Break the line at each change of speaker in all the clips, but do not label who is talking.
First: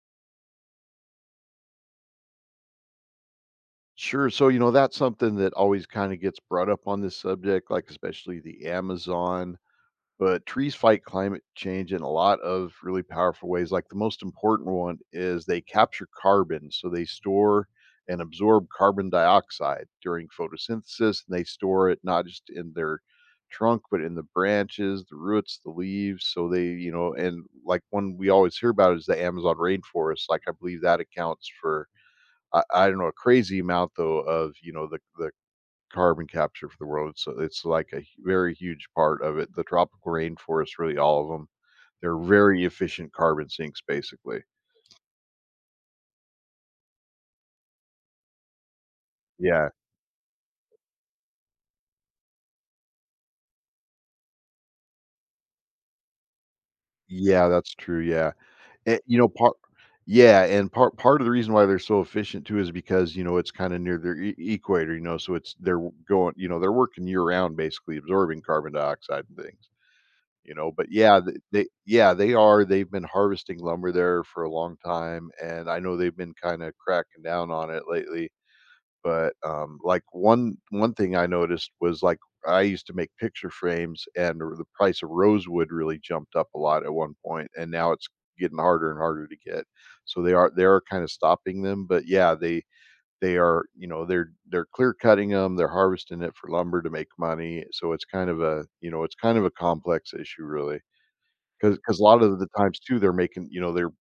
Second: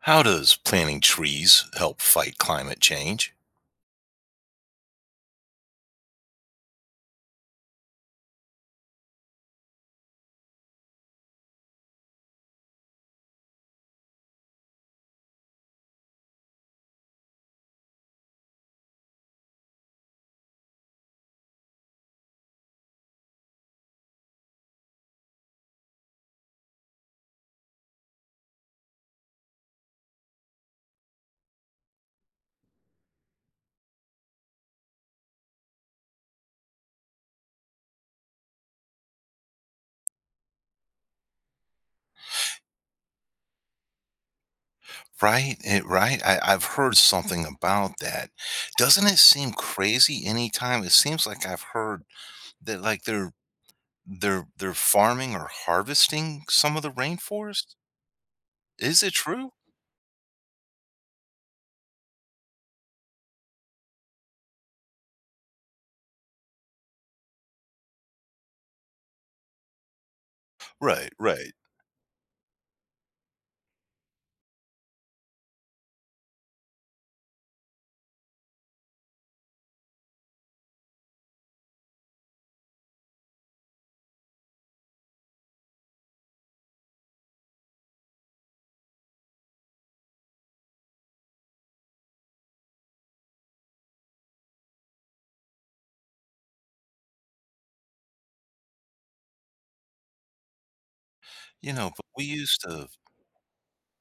How does planting trees help fight climate change?
Sure. So, that's something that always kind of gets brought up on this subject, like especially the Amazon. But trees fight climate change in a lot of really powerful ways. Like the most important one is they capture carbon. So they store and absorb carbon dioxide during photosynthesis. And they store it not just in their trunk, but in the branches, the roots, the leaves. So, and like one we always hear about is the Amazon rainforest. Like I believe that accounts for I don't know, a crazy amount though of, the carbon capture for the world. So it's like a very huge part of it. The tropical rainforest, really all of them, they're very efficient carbon sinks, basically.
Right, it, right. I've heard something about that. Doesn't it seem
Yeah,
crazy anytime? It seems like I've heard that like they're they're farming or harvesting some of the
yeah, that's
rainforest.
true. Yeah, and,
Is it true?
part. Yeah, and part of the reason why they're so efficient too is because it's kind of near their equator, so it's they're w- going, you know, they're working year round, basically absorbing carbon dioxide and things. But
Right,
yeah,
right.
they are. They've been harvesting lumber there for a long time, and I know they've been kinda cracking down on it lately, but, like, one thing I noticed was, I used to make picture frames, and r the price of rosewood really jumped up a lot at one point, and now it's getting harder and harder to get. So they are kinda stopping them, but yeah, they're clear cutting them. 'Em, they're harvesting it for lumber to make money, so it's it's kind of a complex issue, really.
You
Because
know,
because a
but
lot
we
of the
used
times
to.
too, they're making you know, they're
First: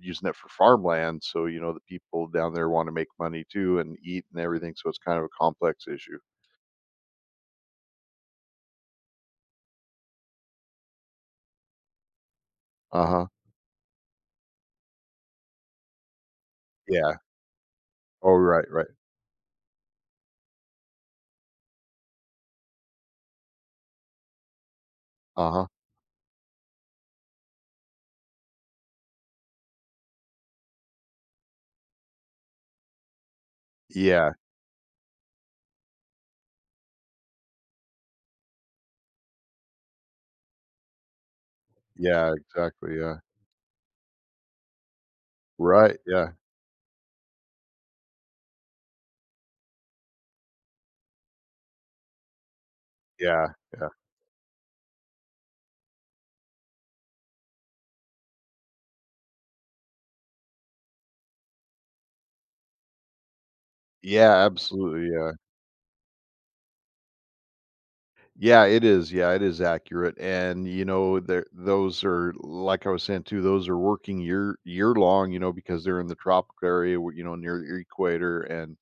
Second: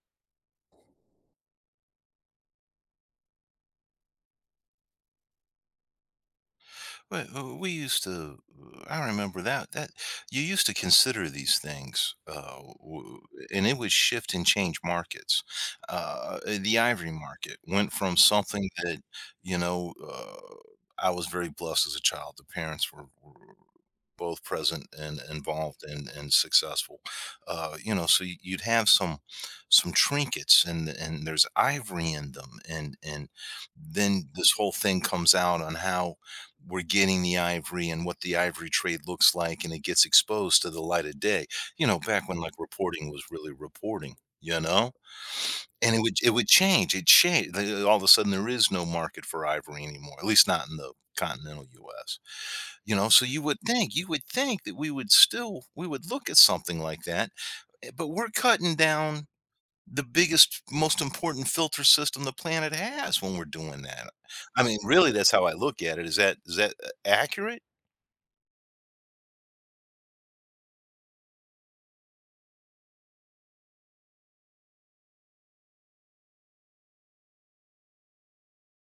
using it for farmland, so, the people down there wanna make money too and eat and everything, so it's kind of a complex issue.
Well, we used to. I remember that. That you used to consider these things,
Uh-huh.
and it would shift and change markets. The ivory
Yeah.
market went from
Oh, right,
something
right.
that you know. I was very blessed as a child. The parents were both present and
Uh-huh.
involved and successful. You know, so you'd have some trinkets and there's ivory in them, and then
Yeah.
this whole thing comes out on how we're getting the ivory and what the ivory trade looks like, and it gets exposed to the light of day. You know, back
Yeah,
when like
exactly,
reporting
yeah.
was really reporting, you know. And
Right,
it would it
yeah.
would change. It changed. All of a sudden, there is no market for ivory anymore, at least not in the continental U.S. You know, so you
Yeah,
would
yeah.
think you would think that we would still, we would look at something like that, but we're cutting down the biggest, most important filter system the planet has when we're doing that.
Yeah,
I mean,
absolutely,
really,
yeah.
that's how I look at it. Is that accurate?
Yeah, it is accurate, and, there those are like I was saying too, those are working year long, because they're in the tropical area where near the equator and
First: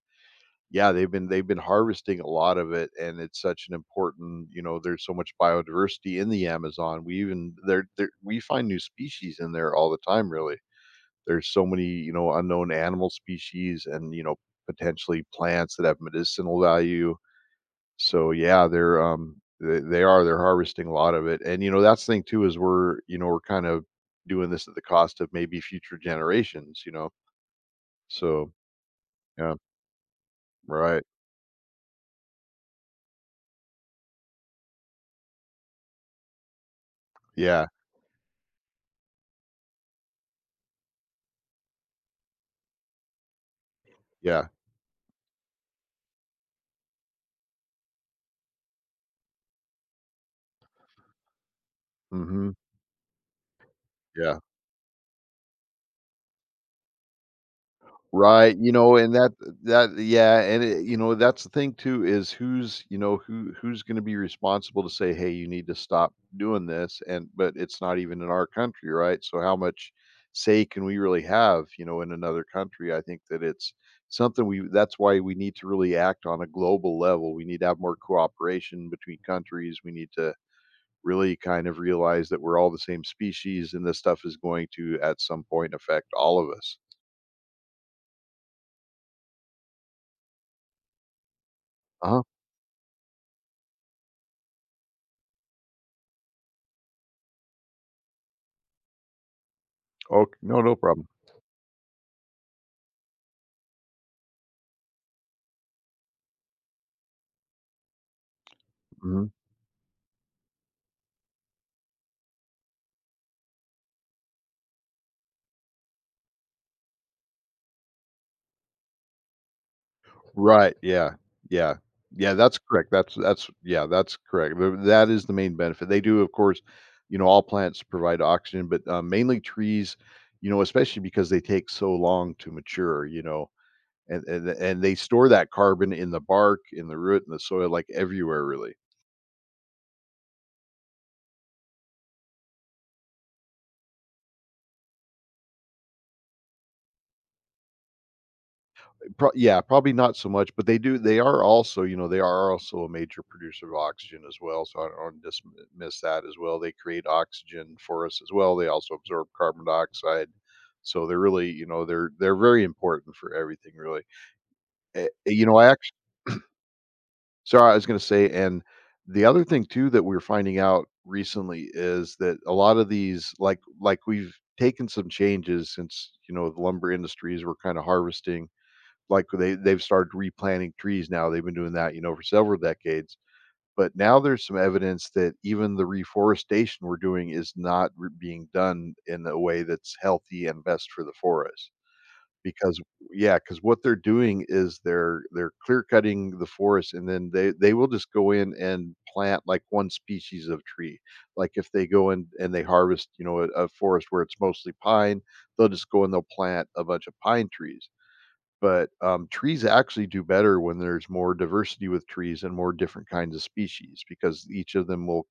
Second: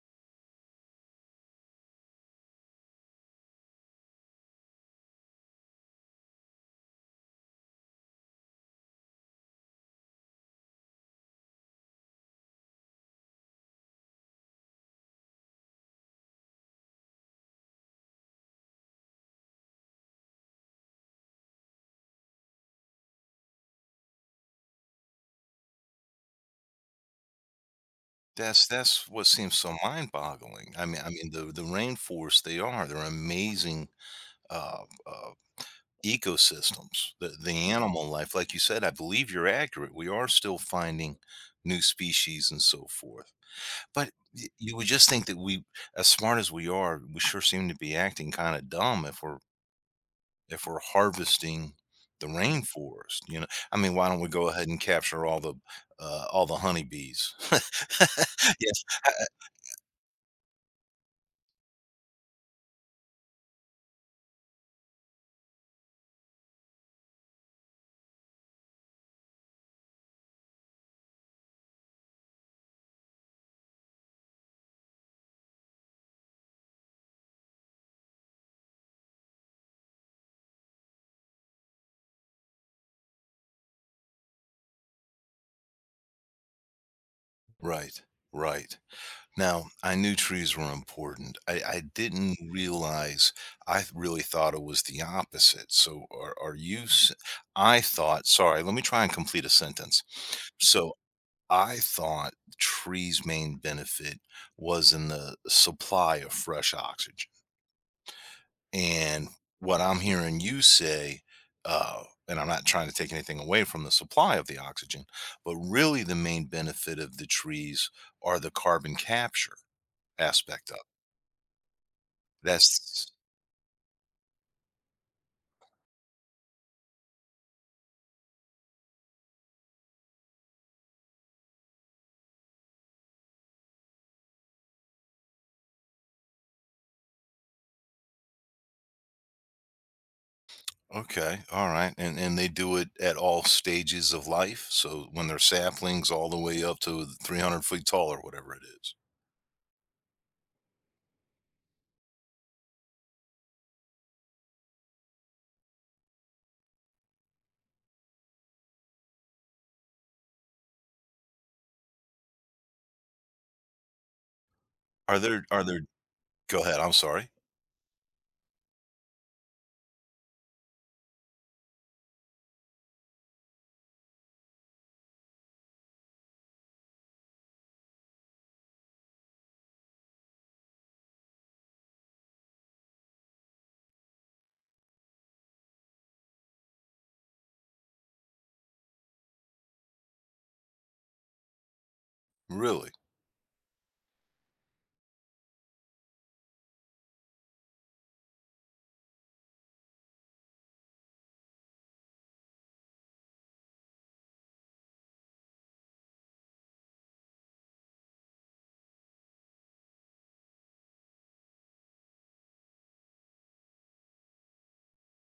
Yeah, they've been harvesting a lot of it, and it's such an important, there's so much biodiversity in the Amazon. We find new species in there all the time, really. There's so many, unknown animal species and, potentially plants that have medicinal value. So yeah, they're they are they're harvesting a lot of it. And that's the thing too is we're kind of doing this at the cost of maybe future generations. So,
That's what
yeah,
seems so mind-boggling. I mean,
right.
I mean the rainforest, they are, they're amazing, uh, uh, ecosystems. The
Yeah.
animal life, like you said, I believe you're accurate. We are still finding new species and so forth. But
Yeah.
y you would just think that we, as smart as we are, we sure seem to be acting kinda dumb if we're harvesting the
Mhm.
rainforest, you know? I mean, why don't we
Yeah.
go ahead and capture all the honeybees?
Right,
Yes, I.
and that's the thing too is who's going to be responsible to say, "Hey, you need to stop doing this." And but it's not even in our country, right? So how much say can we really have, in another country? I think that it's something we that's why we need to really act on a global level. We need to have more cooperation between countries. We need to really kind of realize that we're all the same species and this stuff is going to at some point affect all of us.
Right, right. Now, I knew trees were important. I didn't realize. I th really thought it was the opposite. So, are are you s. I thought, sorry, let me try and complete a sentence.
Ok no, no
So
problem.
I thought trees' main benefit was in the supply of fresh oxygen. And
Mhm.
what I'm hearing you say, and I'm not trying to take anything away from the supply of the oxygen, but really the main benefit of the trees are the carbon capture aspect
Right,
of it.
yeah, yeah. Yeah, that's correct.
That's
That's correct. Th that is the main benefit. They do, of course, all plants provide oxygen, but, mainly trees, especially because they take so long to mature, and they store that carbon in the bark, in the root, in the soil, like, everywhere, really.
okay. All right. And they do it at all stages of life. So when they're saplings all the way up to 300 feet tall or whatever it is.
Probably not so much, but they do they are also, you know, they are also a major producer of oxygen as well, so I don't want to dismiss that as well. They create oxygen for us as well. They also absorb carbon dioxide. So they're really, they're very important for everything really. Eh,
Are
eh,
there
you know,
are
I
there
actually
go ahead. I'm sorry.
sorry, I was gonna say, and the other thing too that we're finding out recently is that a lot of these like we've taken some changes since, the lumber industries were kind of harvesting like they've started replanting trees now. They've been doing that, for several decades. But now there's some evidence that even the reforestation we're doing is not being done in a way that's healthy and best for the forest. Because
Really?
yeah, because what they're doing is they're clear cutting the forest, and then they will just go in and plant like one species of tree. Like if they go in and they harvest, a forest where it's mostly pine, they'll just go and they'll plant a bunch of pine trees but, trees actually do better when there's more diversity with trees and more different kinds of species because each of them will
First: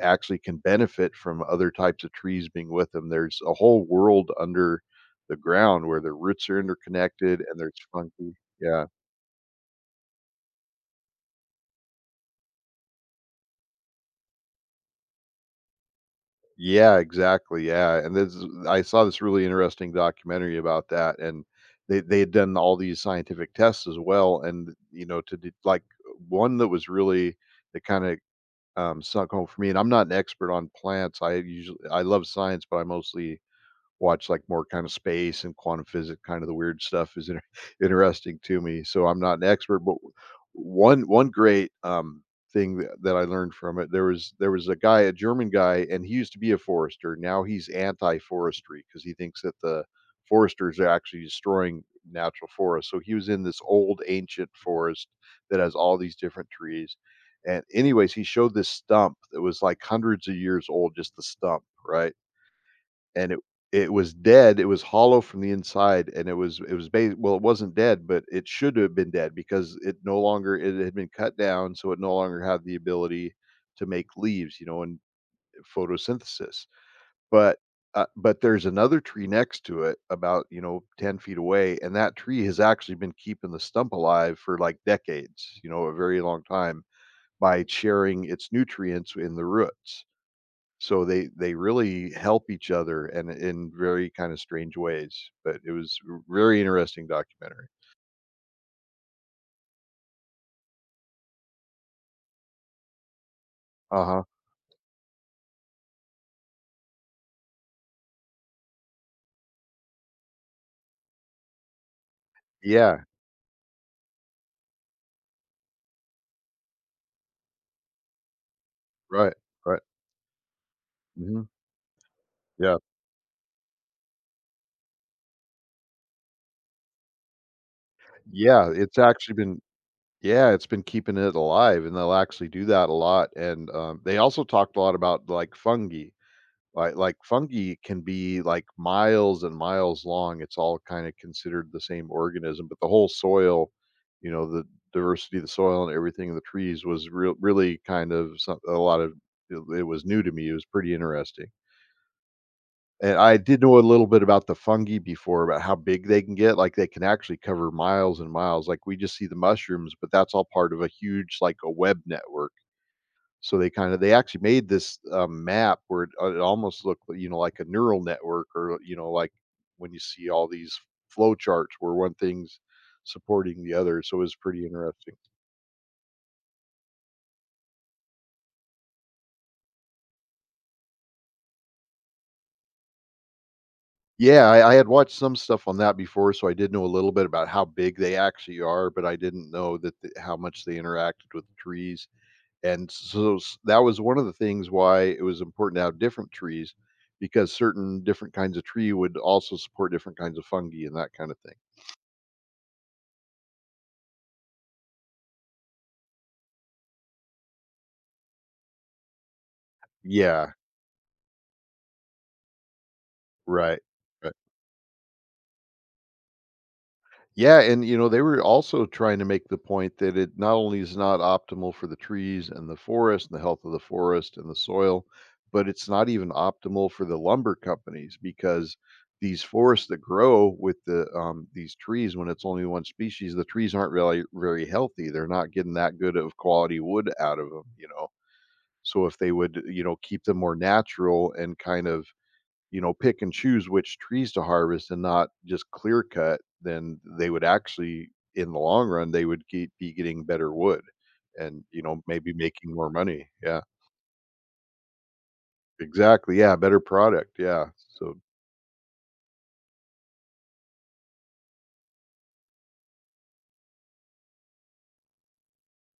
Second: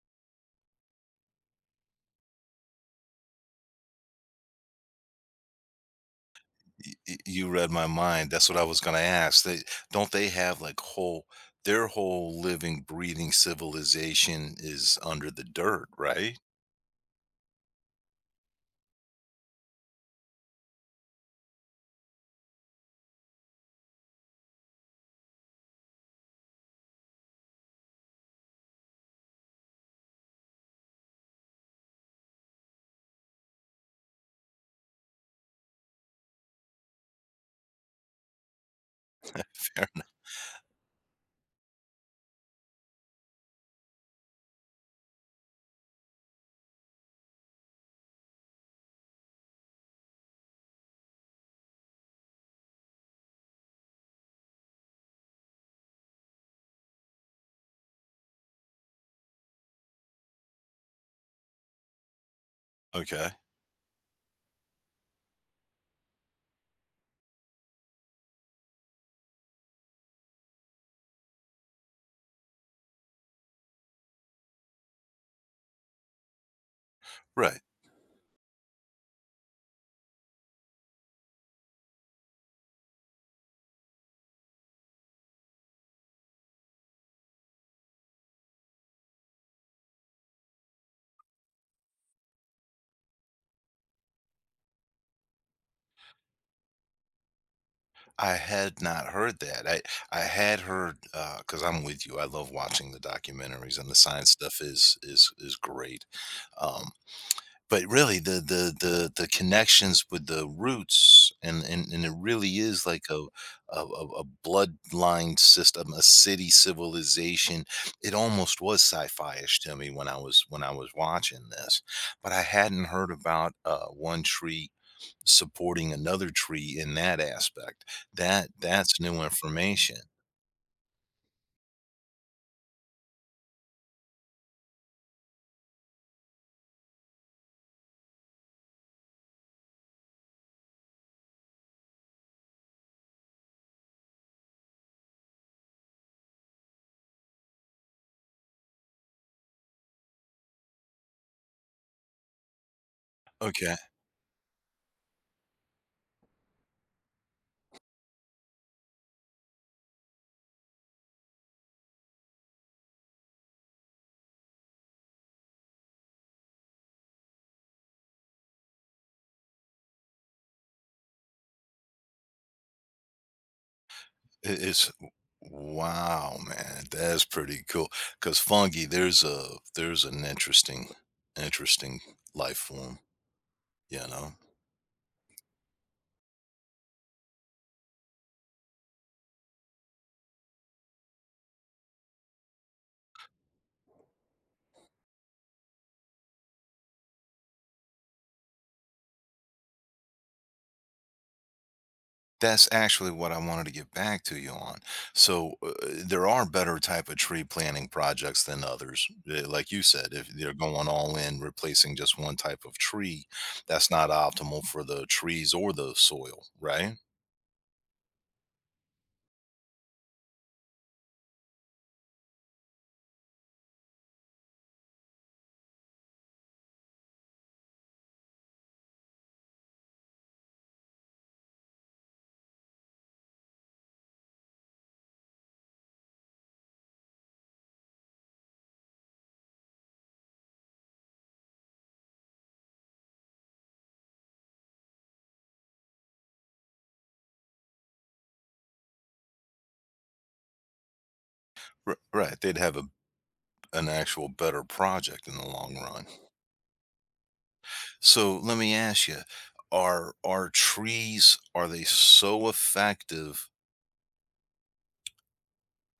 actually can benefit from other types of trees being with them. There's a whole world under the ground where the roots are interconnected
You
and
read
there's
my mind.
funky.
That's what I was
Yeah.
going to ask. They, don't they have like whole, their whole living, breathing civilization is under the dirt, right?
Yeah, exactly, yeah, and this is I saw this really interesting documentary about that, and they had done all these scientific tests as well, and, one that was really that kinda snuck home for me, and I'm not an expert on plants. I love science, but I mostly watch like more kind of space and quantum physics, kind of the weird stuff is inter- interesting to me. So I'm not an expert,
Fair
but
enough.
one great thing that I learned from it there was a guy, a German guy, and he used to be a forester. Now he's anti-forestry because he thinks that the foresters are actually destroying natural forests. So he was in this old ancient forest that has all these different trees. And anyways, he showed this stump that was like hundreds of years old, just the stump, right?
Okay,
And it was dead, it was hollow from the inside, and it was ba well, it wasn't dead, but it should have been dead because it no longer it had been cut down, so it no longer had the ability to make leaves, and photosynthesis. But,
right.
but there's another tree next to it about, 10 feet away, and that tree has actually been keeping the stump alive for, like, decades, a very long time by sharing its nutrients in the roots. So they really help each other and in very kind of strange ways, but it was r very interesting documentary.
I had not heard that. I had heard, because I'm with you. I love watching the documentaries and the
Uh-huh.
science stuff is great. Um, But really, the connections with the roots, and it really is
Yeah.
like a bloodline system, a city civilization. It almost was
Right,
sci-fi-ish to
right.
me when I was
Mhm.
watching this, but I
Yeah.
hadn't heard about one tree supporting another tree in that aspect. That
Yeah,
that's new information.
it's been keeping it alive, and they'll actually do that a lot, and, they also talked a lot about, like, fungi. Like fungi can be like miles and miles long. It's all kind of considered the same organism, but the whole soil, the diversity of the soil and everything in the trees was really kind of a lot of it. It was new to me. It was pretty interesting. And I did
Okay.
know a little bit about the fungi before, about how big they can get. Like they can actually cover miles and miles. Like we just see the mushrooms, but that's all part of a huge, like a web network, so they actually made this, map where it almost looked, like a neural network or, like when you see all these flow charts where one thing's supporting the other, so it was
It
pretty
is,
interesting.
wow, man, that's pretty cool. Cause fungi, there's a there's an interesting interesting life form, you know?
Yeah, I had watched some stuff on that before, so I did know a little bit about how big they actually are, but I didn't know that the how much they interacted with trees, and so s that was one of the things why it was important to have different trees, because certain different kinds of tree would also support different kinds of fungi and that kinda thing.
That's actually what I wanted to get back to you on. So, there are better type of tree planting projects than others. Eh, like you said, if
Yeah.
they're going all in replacing just one type of tree,
Right,
that's not
right.
optimal for the trees or the soil, right?
Yeah, and, they were also trying to make the point that it not only is not optimal for the trees and the forest and the health of the forest and the soil, but it's not even optimal for the lumber companies because these forests that grow with these trees when it's only one species, the trees aren't really very healthy. They're not getting that good of quality wood out of them, you know? So if they would, keep them more natural and kind of pick and choose which trees to harvest and not just clear cut, then they would actually, in the long run, they would ge be getting better wood and,
R
maybe
right, they'd
making
have a
more money. Yeah,
an actual better project in the long run.
exactly. Yeah, better product. Yeah. So
So let me ask you, are trees, are they so effective?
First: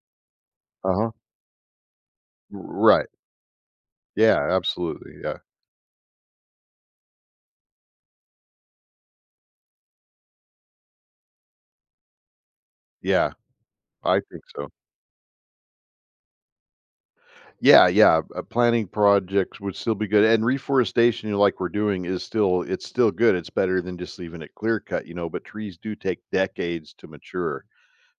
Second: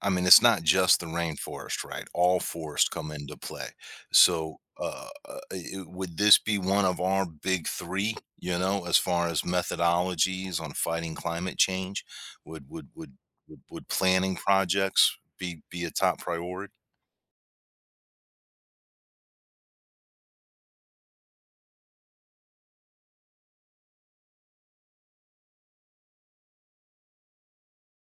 I mean, it's not just the
uh-huh.
rainforest, right? All forests
Right.
come into play.
Yeah,
So
absolutely. Yeah.
would this be one of our big three? You know, as far as methodologies on fighting climate change, would would would
Yeah,
would
I
planning
think so.
projects be a top priority?
Yeah, yeah, planting projects would still be good, and reforestation, like we're doing is still it's still good. It's better than just leaving it clear cut, but trees do take decades to mature.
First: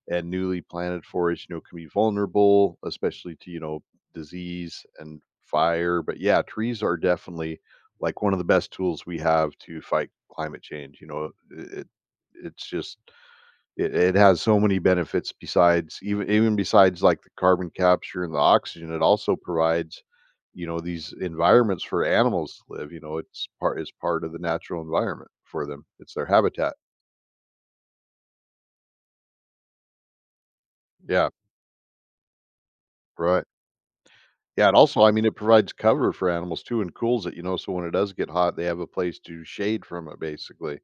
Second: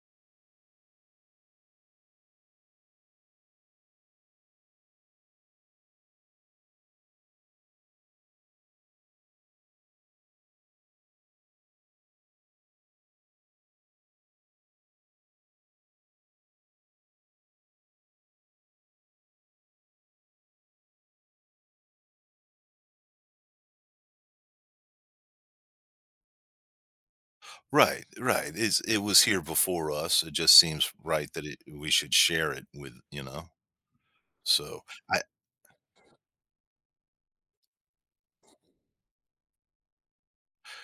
And newly planted forest, can be vulnerable, especially to, disease and fire. But yeah, trees are definitely like one of the best tools we have to fight climate change. It, it it's just it, it has so many benefits besides even besides like the carbon capture and the oxygen. It also provides these environments for animals to live. It's part of the natural environment for them. It's their habitat.
Right, right. It's, it was here before us. It just seems
Yeah.
right that it, we should share it with, you know.
Right. Yeah, and
So,
also, I mean, it provides cover for animals too and cools it, so when it does get hot, they have a place to shade from it basically.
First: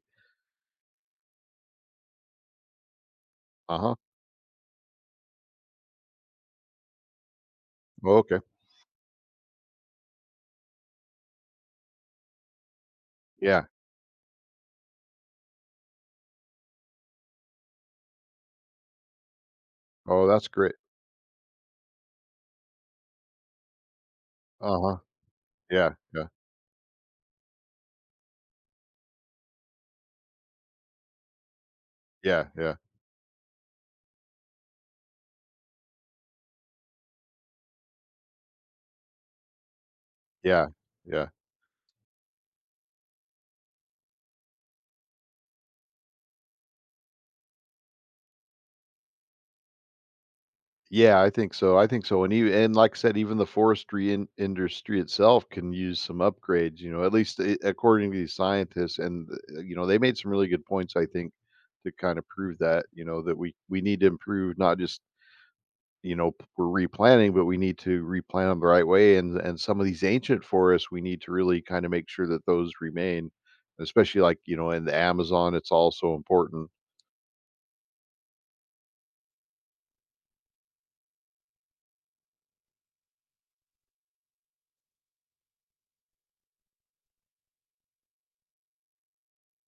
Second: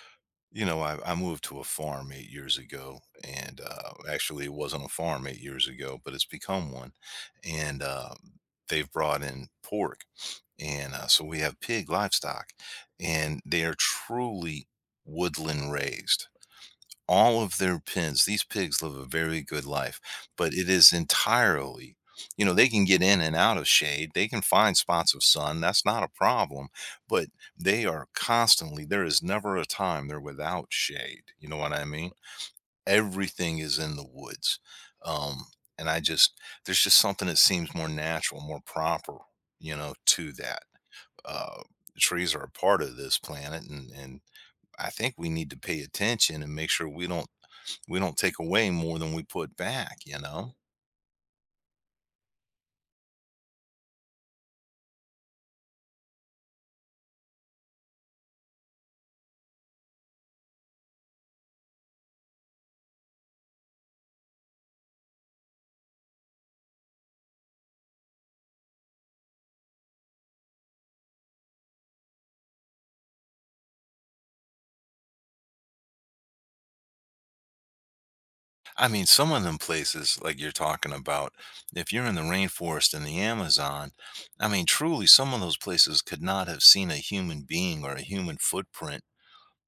you know, I moved to a farm 8 years ago, and
Uh-huh.
actually, it wasn't a farm 8 years ago, but it's become one. And
Oh, okay.
they've brought in pork, and so we have pig livestock, and they
Yeah.
are truly woodland raised. All of their pens, these pigs live a very good life,
Oh, that's
but it
great.
is entirely, you know, they can get in and out of shade. They can find
Uh-huh.
spots of sun. That's
Yeah,
not a
yeah,
problem, but they are constantly, there is never a time they're without shade. You know what I mean?
yeah, yeah,
Everything is in the woods. Um, and I just, there's just something that seems more natural, more proper, you know, to that.
yeah, yeah.
Uh, Trees are a part of this planet, and I think we need to pay attention and make sure we don't take away more than we put back, you know?
Yeah, I think so, and like I said, even the forestry in industry itself can use some upgrades, at least a according to these scientists, and, they made some really good points, I think, to kind of prove that, that we need to improve not just we're replanting, but we need to replant them the right way. And some of these ancient forests, we need to really kind of make sure that those remain, especially like in the Amazon, it's also important,
I mean, some of them places like you're talking about, if you're in the rainforest in the Amazon, I mean, truly, some of those places could not have seen a human being or a human footprint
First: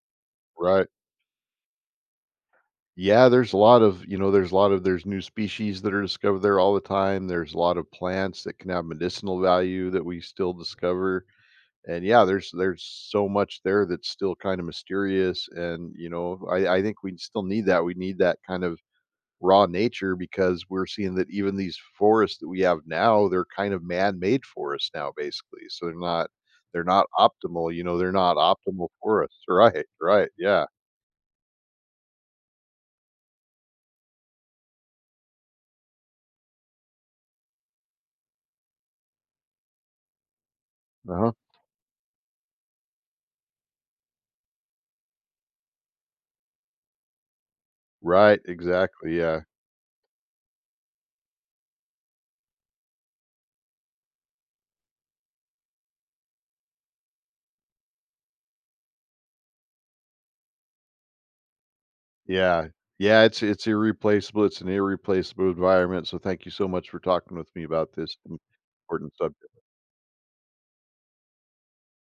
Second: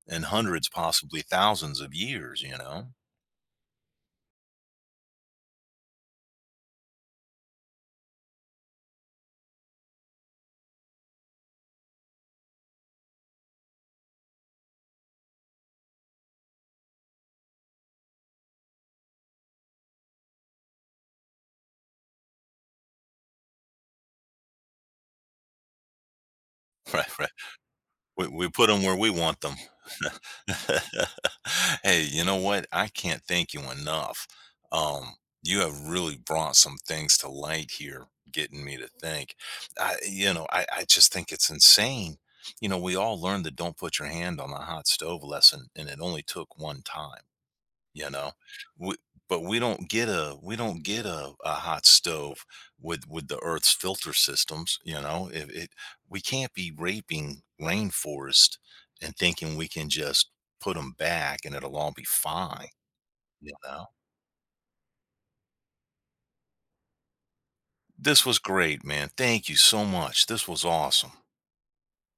in hundreds,
right?
possibly thousands of years, you know?
Yeah, there's a lot of you know, there's a lot of there's new species that are discovered there all the time. There's a lot of plants that can have medicinal value that we still discover. And yeah, there's so much there that's still kind of mysterious. And I think we still need that. We need that kind of raw nature because we're seeing that even these forests that we have now, they're kind of man-made forests now basically. So they're not
Right,
optimal, they're
We
not
we put them
optimal
where we want
forests.
them.
Right, right, yeah.
Hey, you know what? I can't thank you enough. Um, you have really brought some things to light here, getting me to think. I, you know, I just think
Uh-huh.
it's insane. You know, we all learned the don't put your hand on the hot stove lesson, and it only took one time, you know.
Right,
We,
exactly,
but
yeah.
we don't get a we don't get a hot stove with the earth's filter systems, you know, it, we can't be raping rainforest and thinking we can just put them back and it'll all be fine,
Yeah. Yeah, it's
you
it's
know.
irreplaceable, it's an irreplaceable environment. So thank you so much for talking with me about this
This was great, man.
important
Thank you
subject.
so much. This was awesome.